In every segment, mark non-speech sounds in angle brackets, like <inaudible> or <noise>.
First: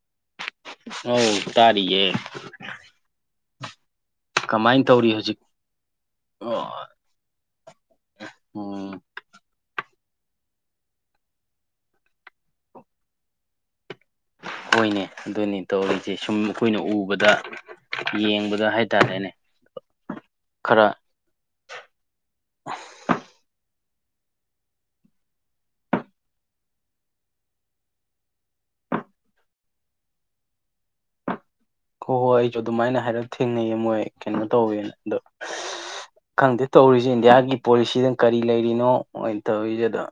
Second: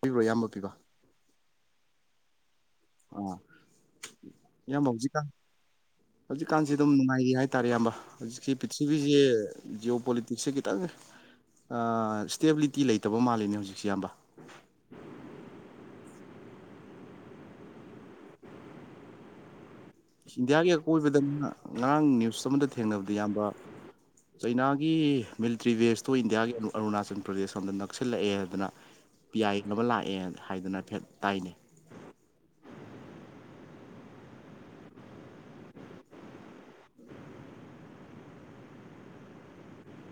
ꯄꯤꯕ꯭ꯔꯣ ꯏꯌꯥꯝꯕ ꯄꯤꯕꯣ ꯇꯔꯤꯌꯦ ꯑꯥ ꯀꯃꯥꯏꯅ ꯇꯧꯔꯤ ꯍꯧꯖꯤꯛ ꯍꯧꯖꯤꯛꯀꯥꯟꯁꯤ ꯑꯗꯨꯝ ꯅꯨꯡꯉꯥꯏꯒ ꯍꯥꯏꯇꯥꯔꯦ ꯑꯌꯥꯝꯕ ꯍꯧꯖꯤꯛꯁꯤ ꯎꯝ ꯄ꯭ꯔꯤꯊꯤꯕꯤꯁꯦ ꯄꯣꯂꯤꯇꯤꯛꯁꯁꯦ ꯈꯤꯇꯪ ꯁ꯭ꯇꯦꯕꯤꯂꯤꯇꯤ ꯂꯩꯇꯕ ꯃꯥꯜꯂꯤꯅꯦ ꯍꯧꯖꯤꯛꯁꯦ ꯑꯌꯥꯝꯕ ꯍꯣꯏꯅꯦ ꯑꯗꯨꯅꯤ ꯇꯧꯔꯤꯁꯦ ꯁꯨꯝ ꯑꯩꯈꯣꯏꯅ ꯎꯕꯗ ꯌꯦꯡꯕꯗ ꯍꯥꯏꯇꯥꯔꯦꯅꯦ ꯏꯟꯗꯤꯌꯥꯒꯤ ꯈꯔ ꯑꯀꯣꯏꯕꯗꯅ ꯉꯔꯥꯡ ꯅ꯭ꯌꯨꯁ ꯑꯃꯗ ꯊꯦꯡꯅꯕꯗ ꯌꯥꯝꯕ ꯆꯩꯅꯥꯒꯤ ꯃꯤꯂꯤꯇ꯭ꯔꯤ ꯕꯦꯁꯇꯣ ꯏꯟꯗꯤꯌꯥꯒꯤ ꯑꯔꯨꯅꯥꯆꯜ ꯄ꯭ꯔꯗꯦꯁ ꯂꯣꯝꯗ ꯅꯛꯁꯤꯜꯂꯛꯑꯦ ꯍꯥꯏꯗꯅ ꯄꯤ ꯌꯥꯏꯈꯕ ꯂꯥꯛꯑꯦ ꯍꯥꯏꯗꯨꯅ ꯐꯦꯠ ꯇꯥꯏꯅꯩ ꯍꯣꯏ ꯍꯣꯏ ꯑꯩꯁꯨ ꯑꯗꯨꯃꯥꯏꯅ ꯍꯥꯏꯔꯞ ꯊꯦꯡꯅꯩꯌꯦ ꯃꯣꯏ ꯀꯩꯅꯣ ꯇꯧꯋꯦꯅ ꯑꯗꯣ ꯈꯪꯗꯦ ꯇꯧꯔꯤꯁꯦ ꯏꯟꯗꯤꯌꯥꯒꯤ ꯄꯣꯂꯤꯁꯤꯗ ꯀꯔꯤ ꯂꯩꯔꯤꯅꯣ ꯑꯣꯏꯅ ꯇꯧꯔꯤꯁꯦ ꯑꯗ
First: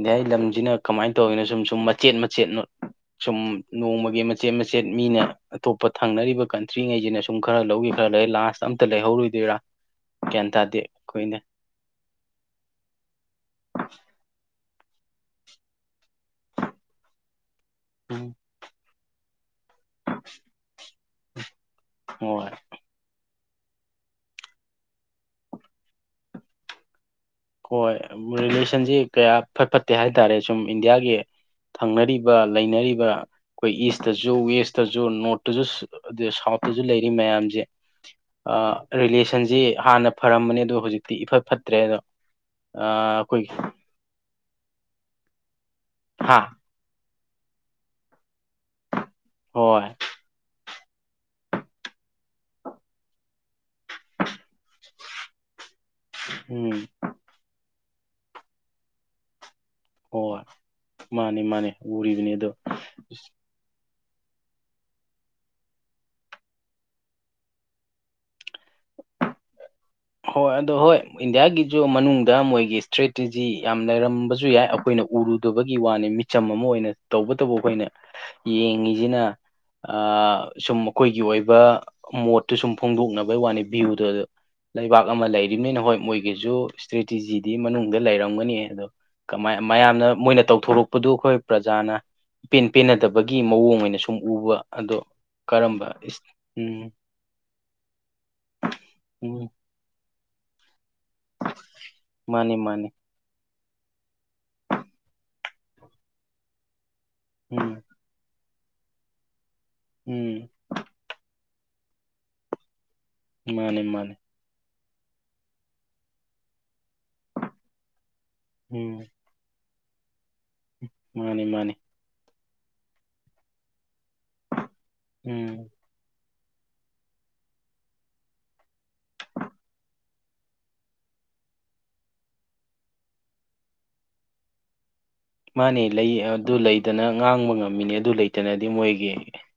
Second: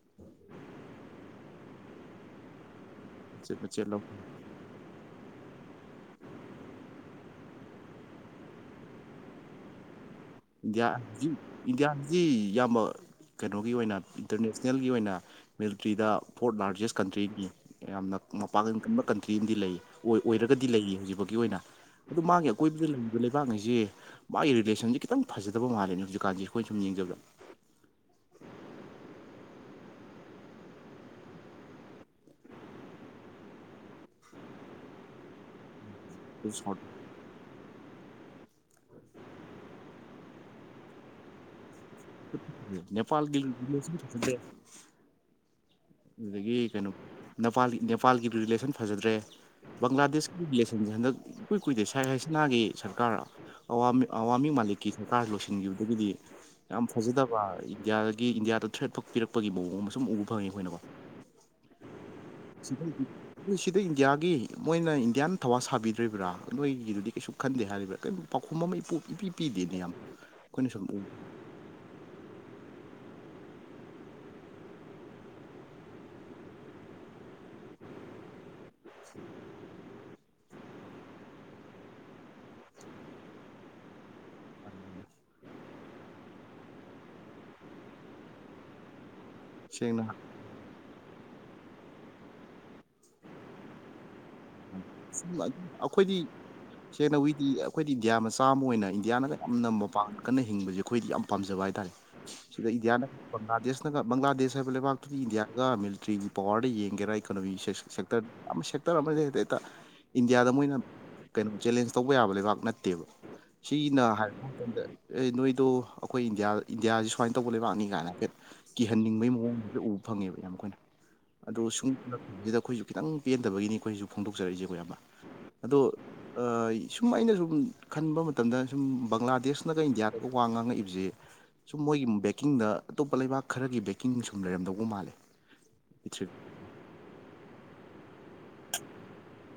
ꯏꯗꯤꯏ ꯂꯝꯁꯤꯅ ꯀꯃꯥꯏꯅ ꯇꯧꯔꯤꯅꯣ ꯁꯨꯝ ꯁꯨꯝ ꯃꯆꯦꯠ ꯃꯆꯦꯠꯅꯣ ꯁꯨꯝ ꯃꯆꯦꯠ ꯃꯆꯦꯠ ꯂꯧ ꯅꯣꯡꯃꯒꯤ ꯃꯆꯦꯠ ꯃꯆꯦꯠ ꯃꯤꯅ ꯑꯇꯣꯞꯄ ꯊꯪꯅꯔꯤꯕ ꯀꯟꯇ꯭ꯔꯤꯉꯩꯁꯤꯅ ꯁꯨꯝ ꯈꯔ ꯂꯧꯋ ꯈꯔ ꯂꯧ ꯂꯥꯁ ꯑꯝꯇ ꯂꯩꯍꯧꯔꯨꯗꯣꯏꯔꯥ ꯏꯟꯗꯤꯌꯥꯖꯤ ꯏꯟꯗꯤꯌꯥꯖꯤ ꯌꯥꯝꯕ ꯀꯩꯅꯣꯒꯤ ꯑꯣꯏꯅ ꯏꯟꯇꯔꯅꯦꯁꯅꯦꯜꯒꯤ ꯑꯣꯏꯅ ꯃꯤꯂꯤꯇ꯭ꯔꯤꯗ ꯐꯣꯔꯠ ꯂꯥꯔꯖꯦꯁ ꯀꯟꯇ꯭ꯔꯤꯅꯤ ꯌꯥꯝꯅ ꯎꯝ ꯃꯄꯥꯡꯒꯟ ꯀꯟꯕ ꯀꯟꯇ꯭ꯔꯤ ꯑꯃꯗꯤ ꯂꯩ ꯑꯣꯏ ꯑꯣꯏꯔꯒꯗꯤ ꯂꯩꯔꯤ ꯍꯧꯖꯤꯛꯐꯒꯤ ꯑꯣꯏꯅ ꯑꯗꯨ ꯍꯣꯏ ꯃꯥꯒꯤ ꯑꯀꯣꯏꯕꯗ ꯂꯩ ꯂꯩꯕꯥꯛꯉꯁꯤꯦ ꯃꯥꯒꯤ ꯔꯤꯂꯦꯁꯟꯁꯦ ꯈꯤꯇꯪ ꯐꯖꯗꯕ ꯃꯥꯜꯂꯦꯅꯦ ꯍꯧꯖꯤꯛꯀꯥꯟꯁꯦ ꯑꯩꯈꯣꯏꯅ ꯁꯨꯝ ꯌꯦꯡꯖꯕ ꯍꯣꯏ ꯔꯤꯂꯦꯁꯟꯁꯤ ꯀꯌꯥ ꯐꯠ ꯐꯠꯇꯦ ꯍꯥꯏ ꯇꯔꯦ ꯁꯨꯝ ꯏꯟꯗꯤꯌꯥꯒꯤ ꯊꯪꯅꯔꯤꯕ ꯂꯩꯅꯔꯤꯕ ꯑꯩꯈꯣꯏ ꯏꯁꯇꯁꯨ ꯋꯦꯁꯇꯁꯨ ꯅꯣꯔꯠꯇꯁꯨ ꯑꯗꯨ ꯁꯥꯎꯠ ꯁꯥꯎꯠꯇꯁꯨ ꯂꯩꯔꯤ ꯃꯌꯥꯝꯁꯦ ꯔꯤꯂꯦꯁꯟꯁꯤ ꯍꯥꯟꯅ ꯐꯔꯝꯕꯅꯤ ꯑꯗꯣ ꯍꯧꯖꯤꯛꯇꯤ ꯏꯐꯠ ꯐꯠꯇ꯭ꯔꯦ ꯑꯗꯣ ꯅꯦꯄꯥꯜ ꯑꯩꯈꯣꯏꯒꯤ ꯁꯗ ꯍꯥ ꯑꯗꯨꯗꯒꯤ ꯀꯩꯅꯣ ꯅꯄꯥꯜ ꯅꯦꯄꯥꯜꯒꯤꯗꯤ ꯔꯤꯂꯦꯁꯟ ꯐꯖꯗ꯭ꯔꯦ ꯍꯣꯏ ꯕꯪꯒ꯭ꯂꯥꯗꯦꯁꯀꯤꯁꯟ ꯟꯁꯦ ꯍꯟꯗꯛ ꯏꯀꯨꯏ ꯀꯨꯏꯗꯦ ꯁꯥꯏ ꯍꯥꯏꯁꯅꯥꯒꯤ ꯁꯔꯀꯥꯔ ꯑꯋꯥ ꯑꯋꯥ ꯃꯥꯂꯤꯛꯀꯤ ꯁꯔꯀꯥ ꯂꯣꯏꯁꯤꯟꯈꯤꯕ ꯑꯗꯒꯤꯗꯤ ꯌꯥꯝ ꯎꯝ ꯐꯖꯗꯕ ꯏꯟꯗꯤꯌꯥꯒꯤ ꯏꯟꯗꯤꯌꯥꯗ ꯊ꯭ꯔꯦꯠꯄꯛ ꯄꯤꯔꯛꯄꯒꯤ ꯃꯑꯣꯡ ꯀꯣꯡꯕ ꯁꯨꯝ ꯎꯕ ꯐꯉꯦꯈꯣꯏꯅꯣ ꯃꯥꯅꯦ ꯃꯥꯅꯦ ꯎꯔꯤꯕꯅꯤ ꯑꯗꯣ ꯑꯗꯩ ꯏꯟꯗꯤꯌꯥꯒꯤ ꯃꯣꯏꯅ ꯏꯟꯗꯤꯌꯥꯅ ꯊꯋꯥ ꯁꯥꯕꯤꯗ꯭ꯔꯤꯕ꯭ꯔꯥ ꯅꯣꯏꯒꯤꯗꯨꯗꯤ ꯀꯩꯁꯨ ꯈꯟꯗꯦ ꯍꯥꯏꯔꯤꯕ꯭ꯔꯥ ꯀ ꯄꯥꯎꯈꯨꯝ ꯑꯃ ꯏꯄꯤ ꯄꯤꯗꯦꯅꯦ ꯌꯥꯝ ꯍꯣꯏ ꯑꯩꯈꯣꯏꯅ ꯑꯗꯣ ꯁꯨꯝ ꯎ ꯍꯣꯏ ꯏꯟꯗꯤꯌꯥꯒꯤꯁꯨ ꯃꯅꯨꯡꯗ ꯃꯣꯏꯒꯤ ꯏꯁꯇ꯭ꯔꯦꯇꯦꯖꯤ ꯌꯥꯝ ꯂꯩꯔꯝꯕꯁꯨ ꯌꯥꯏ ꯑꯩꯈꯣꯏꯅ ꯎꯔꯨꯗꯕꯒꯤ ꯋꯥꯅꯤ ꯃꯤꯆꯝ ꯑꯃ ꯑꯣꯏꯅ ꯇꯧꯕꯇꯕꯨ ꯑꯩꯈꯣꯏꯅ <inaudible> ꯌꯦꯡꯉꯤꯁꯤꯅ ꯁꯨꯝ ꯑꯩꯈꯣꯏꯒꯤ ꯑꯣꯏꯕ ꯃꯣꯠꯇꯨ ꯁꯨꯝ ꯐꯣꯡꯗꯣꯛꯅꯕꯒꯤ ꯋꯥꯅꯤ ꯚ꯭ꯌꯨꯗꯨ ꯂꯩꯕꯥꯛ ꯑꯃ ꯂꯩꯔꯤꯕꯅꯤꯅ ꯍꯣꯏ ꯃꯣꯏꯒꯤꯁꯨ ꯏꯁꯇ꯭ꯔꯦꯇꯤꯖꯤꯗꯤ ꯃꯅꯨꯡꯗ ꯂꯩꯔꯝꯒꯅꯤ ꯑꯗꯣ ꯀꯃꯥꯏ ꯃꯌꯥꯝꯅ ꯁꯦꯡꯅ ꯃꯣꯏꯅ ꯇꯧꯊꯣꯔꯛꯄꯗꯨ ꯑꯩꯈꯣꯏ ꯄ꯭ꯔꯖꯥꯅ ꯏꯄꯦꯟ ꯄꯦꯟꯅꯗꯕꯒꯤ ꯃꯑꯣꯡ ꯑꯣꯏꯅꯁꯨ ꯑꯩꯈꯣꯏꯗꯤ ꯏꯁ ꯎꯝ ꯁꯦꯡꯅ ꯋꯤꯗꯤ ꯑꯩꯈꯣꯏꯗꯤ ꯏꯟꯗꯤꯌꯥ ꯃ ꯆꯥꯝꯃ ꯑꯣꯏꯅ ꯏꯟꯗꯤꯌꯥꯅꯒ ꯎꯝ ꯅꯝꯕ ꯄꯥꯛ ꯀꯟꯅ ꯍꯤꯡꯕꯁꯦ ꯑꯩꯈꯣꯏꯗꯤ ꯌꯥꯝ ꯄꯥꯝꯖꯕ ꯍꯥꯏꯇꯥꯥꯔꯦ ꯃꯥꯅꯤ ꯁꯤꯗ ꯃꯥꯅꯤ ꯏꯟꯗꯤꯌꯥꯅ ꯕꯪꯒ꯭ꯂꯥꯗꯦꯁ ꯅꯒ ꯕꯪꯒ꯭ꯂꯥꯗꯦꯁ ꯍꯥꯏꯕ ꯂꯩꯕꯥꯛꯨꯒꯤ ꯏꯟꯗꯤꯌꯥꯒ ꯃꯤꯂꯤꯇ꯭ꯔꯤꯒꯤ ꯄꯋꯥꯔꯗ ꯌꯦꯡꯒꯦꯔꯥ ꯏꯀꯣꯅꯣꯃꯤ ꯎꯝ ꯁꯦꯛꯇꯔ ꯑꯃ ꯁꯦꯛꯇꯔ ꯑꯃ ꯍꯦꯗꯦꯛꯇ ꯎꯝ ꯏꯟꯗꯤꯌꯥꯗ ꯃꯣꯏꯅ ꯀꯩꯅꯣ ꯆꯦꯂꯦꯟꯖ ꯇꯧꯕ ꯌꯥꯕ ꯂꯩꯕꯥꯛ ꯅꯠꯇꯦ ꯅꯠꯇꯦꯕ ꯃꯥꯅꯤ ꯁꯤꯒꯤꯅ ꯃꯥꯅꯤ ꯍꯥꯏꯄ ꯃꯇꯝꯗ ꯅꯣꯏꯗꯣ ꯑꯩꯈꯣꯏ ꯏꯟꯗꯤꯌꯥ ꯏꯟꯗꯤꯌꯥꯁꯤꯦ ꯁꯨꯃꯥꯏꯅ ꯇꯧꯕ ꯂꯩꯕꯥꯛꯅꯤ ꯀꯥꯏꯅ ꯍꯥꯏ ꯍꯦꯠ ꯎꯝ ꯀꯤꯍꯟꯅꯤꯡꯕꯒꯤ ꯃꯑꯣꯡꯁꯦ ꯎꯕ ꯐꯪꯉꯦꯕ ꯌꯥꯝ ꯑꯩꯈꯣꯏꯅ ꯃꯥꯅꯤ ꯑꯗꯣ ꯃꯥꯅꯤ ꯁꯨꯝꯕꯁꯤꯗ ꯑꯩꯈꯣꯏꯁꯨ ꯈꯤꯇꯪ ꯄꯦꯟꯗꯕꯒꯤꯅꯤ ꯑꯩꯈꯣꯏꯁꯨ ꯐꯣꯡꯗꯣꯛꯆꯔꯛꯏꯁꯦꯈ ꯌꯥꯝꯕ ꯎꯝ ꯑꯗꯣ ꯁꯨꯝ ꯑꯩꯅ ꯁꯨꯝ ꯈꯟꯕ ꯃꯇꯝꯗ ꯁꯨꯝ ꯕꯪꯒ꯭ꯂꯥꯗꯦꯁꯅꯒ ꯏꯟꯗꯤꯌꯥꯗꯒ ꯋꯥ ꯉꯥꯡꯉꯛꯏꯕꯁꯦ ꯁꯨꯝ ꯃꯣꯏꯒꯤ ꯕꯦꯀꯤꯡꯗ ꯑꯇꯣꯞꯄ ꯂꯩꯕꯥꯛ ꯈꯔꯒꯤ ꯕꯦꯀꯤꯡ ꯁꯨꯝ ꯂꯩꯔꯝꯗꯧꯕ ꯃꯥꯜꯂꯦ ꯃꯥꯅꯦ ꯂꯩ ꯄ꯭ꯔꯤꯊꯤꯕꯤ ꯑꯗꯨ ꯂꯩꯗꯅ ꯉꯥꯡꯕ ꯉꯝꯃꯤꯅꯦ ꯑꯗꯨ ꯂꯩꯇ ꯗꯅꯗꯤ ꯃꯣꯏꯒꯤ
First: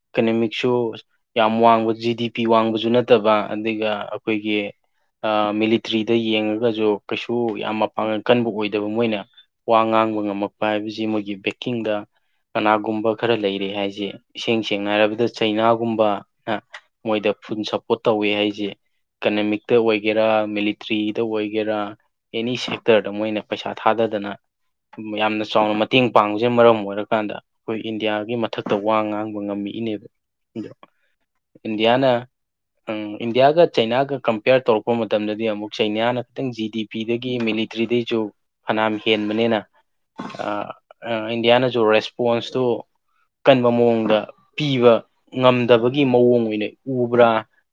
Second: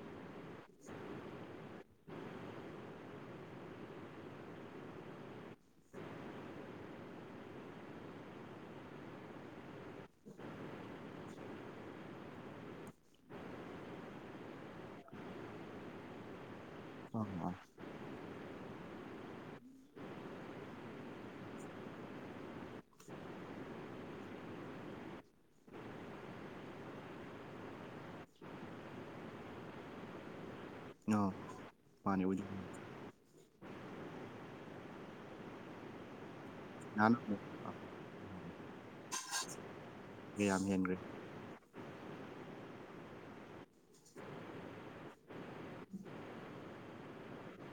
ꯏꯀꯅꯣꯃꯤꯛꯁꯨ ꯌꯥꯝ ꯋꯥꯡꯕ ꯖꯤꯗꯤ ꯄꯤ ꯋꯥꯡꯕꯁꯨ ꯅꯠꯇꯕ ꯑꯗꯒꯤ ꯑꯩꯈꯣꯏꯒꯤ ꯃꯤꯂꯤꯇ꯭ꯔꯤꯗ ꯌꯦꯡꯉꯒꯁꯨ ꯀꯩꯁꯨ ꯌꯥꯝ ꯃꯄꯥꯡꯒꯜ ꯀꯟꯕ ꯑꯣꯏꯗꯕ ꯃꯣꯏꯅ ꯋꯥ ꯉꯥꯡ ꯈꯥꯡꯕ ꯉꯝꯃꯛꯄ ꯍꯥꯏꯕꯁꯤ ꯃꯣꯏꯒꯤ ꯕꯦꯛꯀꯤꯡꯗ ꯀꯅꯥꯒꯨꯝꯕ ꯈꯔ ꯂꯩꯔꯤ ꯍꯥꯏꯁꯦ ꯏꯁꯦꯡ ꯁꯦꯡꯅ ꯍꯥꯏꯔꯕꯗ ꯆꯩꯅꯥꯒꯨꯝꯕꯅ ꯑ ꯃꯣꯏꯗ ꯑ ꯐꯨꯜ ꯁꯞꯄꯣꯔꯠ ꯇꯧꯋꯤ ꯍꯥꯏꯁꯦ ꯑꯦꯀꯅꯃꯤꯛꯇ ꯑꯣꯏꯒꯦꯔꯥ ꯃꯤꯂꯤꯇ꯭ꯔꯤꯗ ꯑꯣꯏꯒꯦꯔꯥ ꯑꯦꯅꯤ ꯁꯦꯛꯇꯔꯗ ꯃꯣꯏꯅ ꯄꯩꯁꯥ ꯊꯥꯗꯗꯅ ꯌꯥꯝꯅ ꯆꯥꯎꯅ ꯃꯇꯦꯡ ꯄꯥꯡꯕꯕꯁꯤꯅ ꯃꯔꯝ ꯑꯣꯏꯔꯀꯥꯟꯗ ꯑꯩꯈꯣꯏ ꯏꯟꯗꯤꯌꯥꯒꯤ ꯃꯊꯛꯇ ꯋꯥ ꯉꯥꯡꯕ ꯉꯝꯃꯛꯏꯅꯦꯕ ꯏꯟꯗꯤꯌꯥꯅ ꯃꯥꯅꯦ ꯎꯝ ꯏꯟꯗꯤꯌꯥꯒ ꯆꯩꯅꯥꯒ ꯀꯝꯄꯦꯌꯔ ꯇꯧꯔꯛꯄ ꯃꯇꯝꯗꯗꯤ ꯑꯃꯨꯛ ꯆꯩꯅꯤꯌꯥꯅ ꯈꯤꯇꯪ ꯖꯤ ꯗꯤ ꯅꯍꯥꯟ ꯄꯤꯗꯒꯤ ꯃꯤꯂꯤꯇ꯭ꯔꯤꯗꯒꯤꯁꯨ ꯐꯅꯝ ꯍꯦꯟꯕꯅꯤꯅ ꯌꯥꯝ ꯍꯦꯟꯈ꯭ꯔꯦ ꯏꯟꯗꯤꯌꯥꯅꯁꯨ ꯔꯦꯁꯄꯣꯟꯁꯇꯨ ꯀꯟꯕ ꯃꯑꯣꯡꯗ ꯄꯤꯕ ꯉꯝꯗꯕꯒꯤ ꯃꯑꯣꯡ ꯑꯣꯏꯅ ꯎꯕ꯭ꯔꯥ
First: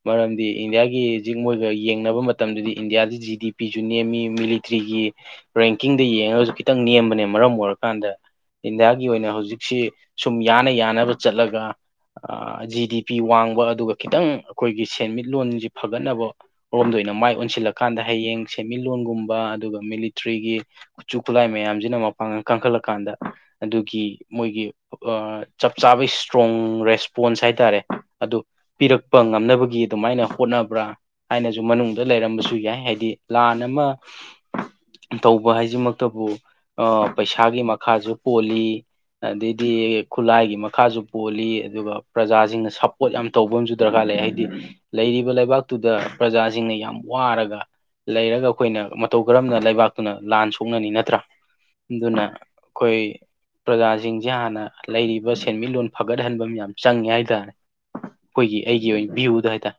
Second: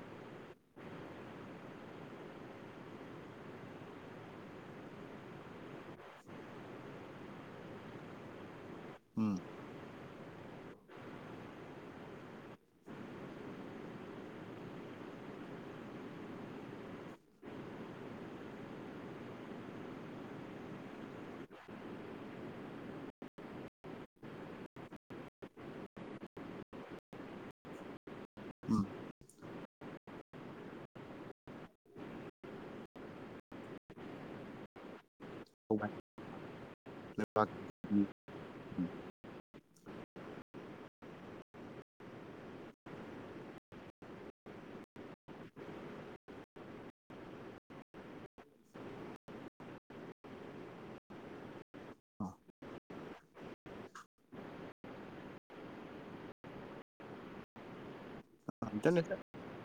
ꯃꯔꯝꯗꯤ ꯏꯟꯗꯤꯌꯥꯒꯤ ꯍꯧꯖꯤꯛ ꯃꯣꯏꯒ ꯌꯦꯡꯅꯕ ꯃꯇꯝꯗꯗꯤ ꯏꯟꯗꯤꯌꯥꯗ ꯖꯤ ꯗꯤ ꯄꯤꯁꯨ ꯅꯦꯝꯃꯤ ꯃꯤꯂꯤꯇ꯭ꯔꯤꯒꯤ ꯔꯦꯡꯀꯤꯡꯗ ꯌꯦꯡꯉꯒꯁꯨ ꯈꯤꯇꯪ ꯅꯦꯝꯕꯅ ꯃꯔꯝ ꯑꯣꯏꯔꯀꯥꯟꯗ ꯏꯟꯗꯤꯌꯥꯒꯤ ꯑꯣꯏꯅ ꯎꯝ ꯍꯧꯖꯤꯛꯁꯤ ꯁꯨꯝ ꯌꯥꯅ ꯌꯥꯅꯕ ꯆꯠꯂꯒ ꯖꯤ ꯗꯤ ꯄꯤ ꯋꯥꯡꯕ ꯑꯗꯨꯒ ꯈꯤꯇꯪ ꯑꯩꯈꯣꯏꯒꯤ ꯁꯦꯟꯃꯤꯠꯂꯣꯟꯁꯤ ꯐꯒꯠꯅꯕ ꯔꯣꯝꯗ ꯑꯩꯈꯣꯏꯅ ꯃꯥꯏ ꯑꯣꯟꯁꯤꯜꯂꯀꯥꯟꯗ ꯍꯌꯦꯡ ꯁꯦꯟꯃꯤꯠꯂꯣꯟꯒꯨꯝꯕ ꯑꯗꯨꯒ ꯃꯤꯂꯤꯇ꯭ꯔꯤꯒꯤ ꯈꯨꯠꯁꯨ ꯈꯨꯠꯂꯥꯏ ꯃꯌꯥꯝꯁꯤꯅ ꯄꯥꯡ ꯀ ꯀꯥꯡꯈꯠꯂꯀꯥꯟꯗ ꯑꯗꯨꯒꯤ ꯃꯣꯏꯒꯤ ꯆꯞ ꯆꯥꯕ ꯏꯁꯇ꯭ꯔꯣꯡ ꯔꯦꯁꯄꯣꯟ ꯄꯣꯟꯁ ꯍꯥꯏꯇꯥꯔꯦ ꯑꯗꯨ ꯎꯝ ꯄꯤꯔꯛꯄ ꯉꯝꯅꯕꯒꯤ ꯑꯗꯨꯃꯥꯏꯅ ꯍꯣꯠꯅꯕ꯭ꯔꯥ ꯍꯥꯏꯅꯁꯨ ꯃꯅꯨꯡꯗ ꯂꯩ ꯂꯩꯔꯝꯕꯁꯨ ꯌꯥꯏ ꯍꯥꯏꯗꯤ ꯂꯥꯟ ꯑꯃ ꯇꯧꯕ ꯍꯥꯏꯁꯤꯃꯛꯇꯕꯨ ꯑ ꯄꯩꯁꯥꯒꯤ ꯃꯈꯥꯁꯨ ꯄꯣꯜꯂꯤ ꯑꯗꯩꯗꯤ ꯈꯨꯠꯂꯥꯏꯒꯤ ꯃꯈꯥꯁꯨ ꯄꯣꯜꯂꯤ ꯑꯗꯨꯒ ꯄ꯭ꯔꯖꯥꯁꯤꯡꯅ ꯁꯞꯄꯣꯔꯠ ꯌꯥꯝ ꯇꯧꯕ ꯑꯃꯁꯨ ꯗꯔꯀꯥꯔ ꯂꯩ ꯂꯩ ꯍꯥꯏꯗꯤ ꯂꯩꯔꯤꯕ ꯂꯩꯕꯥꯛꯇꯨꯗ ꯄ꯭ꯔꯖꯥꯁꯤꯡꯅ ꯌꯥꯝ ꯋꯥꯔꯒ ꯂꯩꯔꯒ ꯑꯩꯈꯣꯏꯅ ꯃꯇꯧ ꯀꯔꯝꯅ ꯂꯩꯕꯥꯛꯇꯨꯅ ꯂꯥꯟ ꯁꯣꯛꯅꯅꯤ ꯅꯠꯇ꯭ꯔꯥ ꯑꯗꯨꯅ ꯑꯩꯈꯣꯏ ꯄ꯭ꯔꯖꯥꯁꯤꯡꯁꯦ ꯍꯥꯟꯅ ꯂꯩꯔꯤꯕ ꯁꯦꯟꯃꯤꯠꯂꯣꯟ ꯐꯒꯠꯍꯟꯕ ꯌꯥꯝ ꯆꯪꯉꯦ ꯍꯥꯏꯇꯥꯔꯦ ꯑꯩꯈꯣꯏꯒꯤ ꯑꯩꯒꯤ ꯑꯣꯏꯅ ꯚ꯭ꯌꯨꯗ ꯍꯥꯏꯇꯥꯔꯦ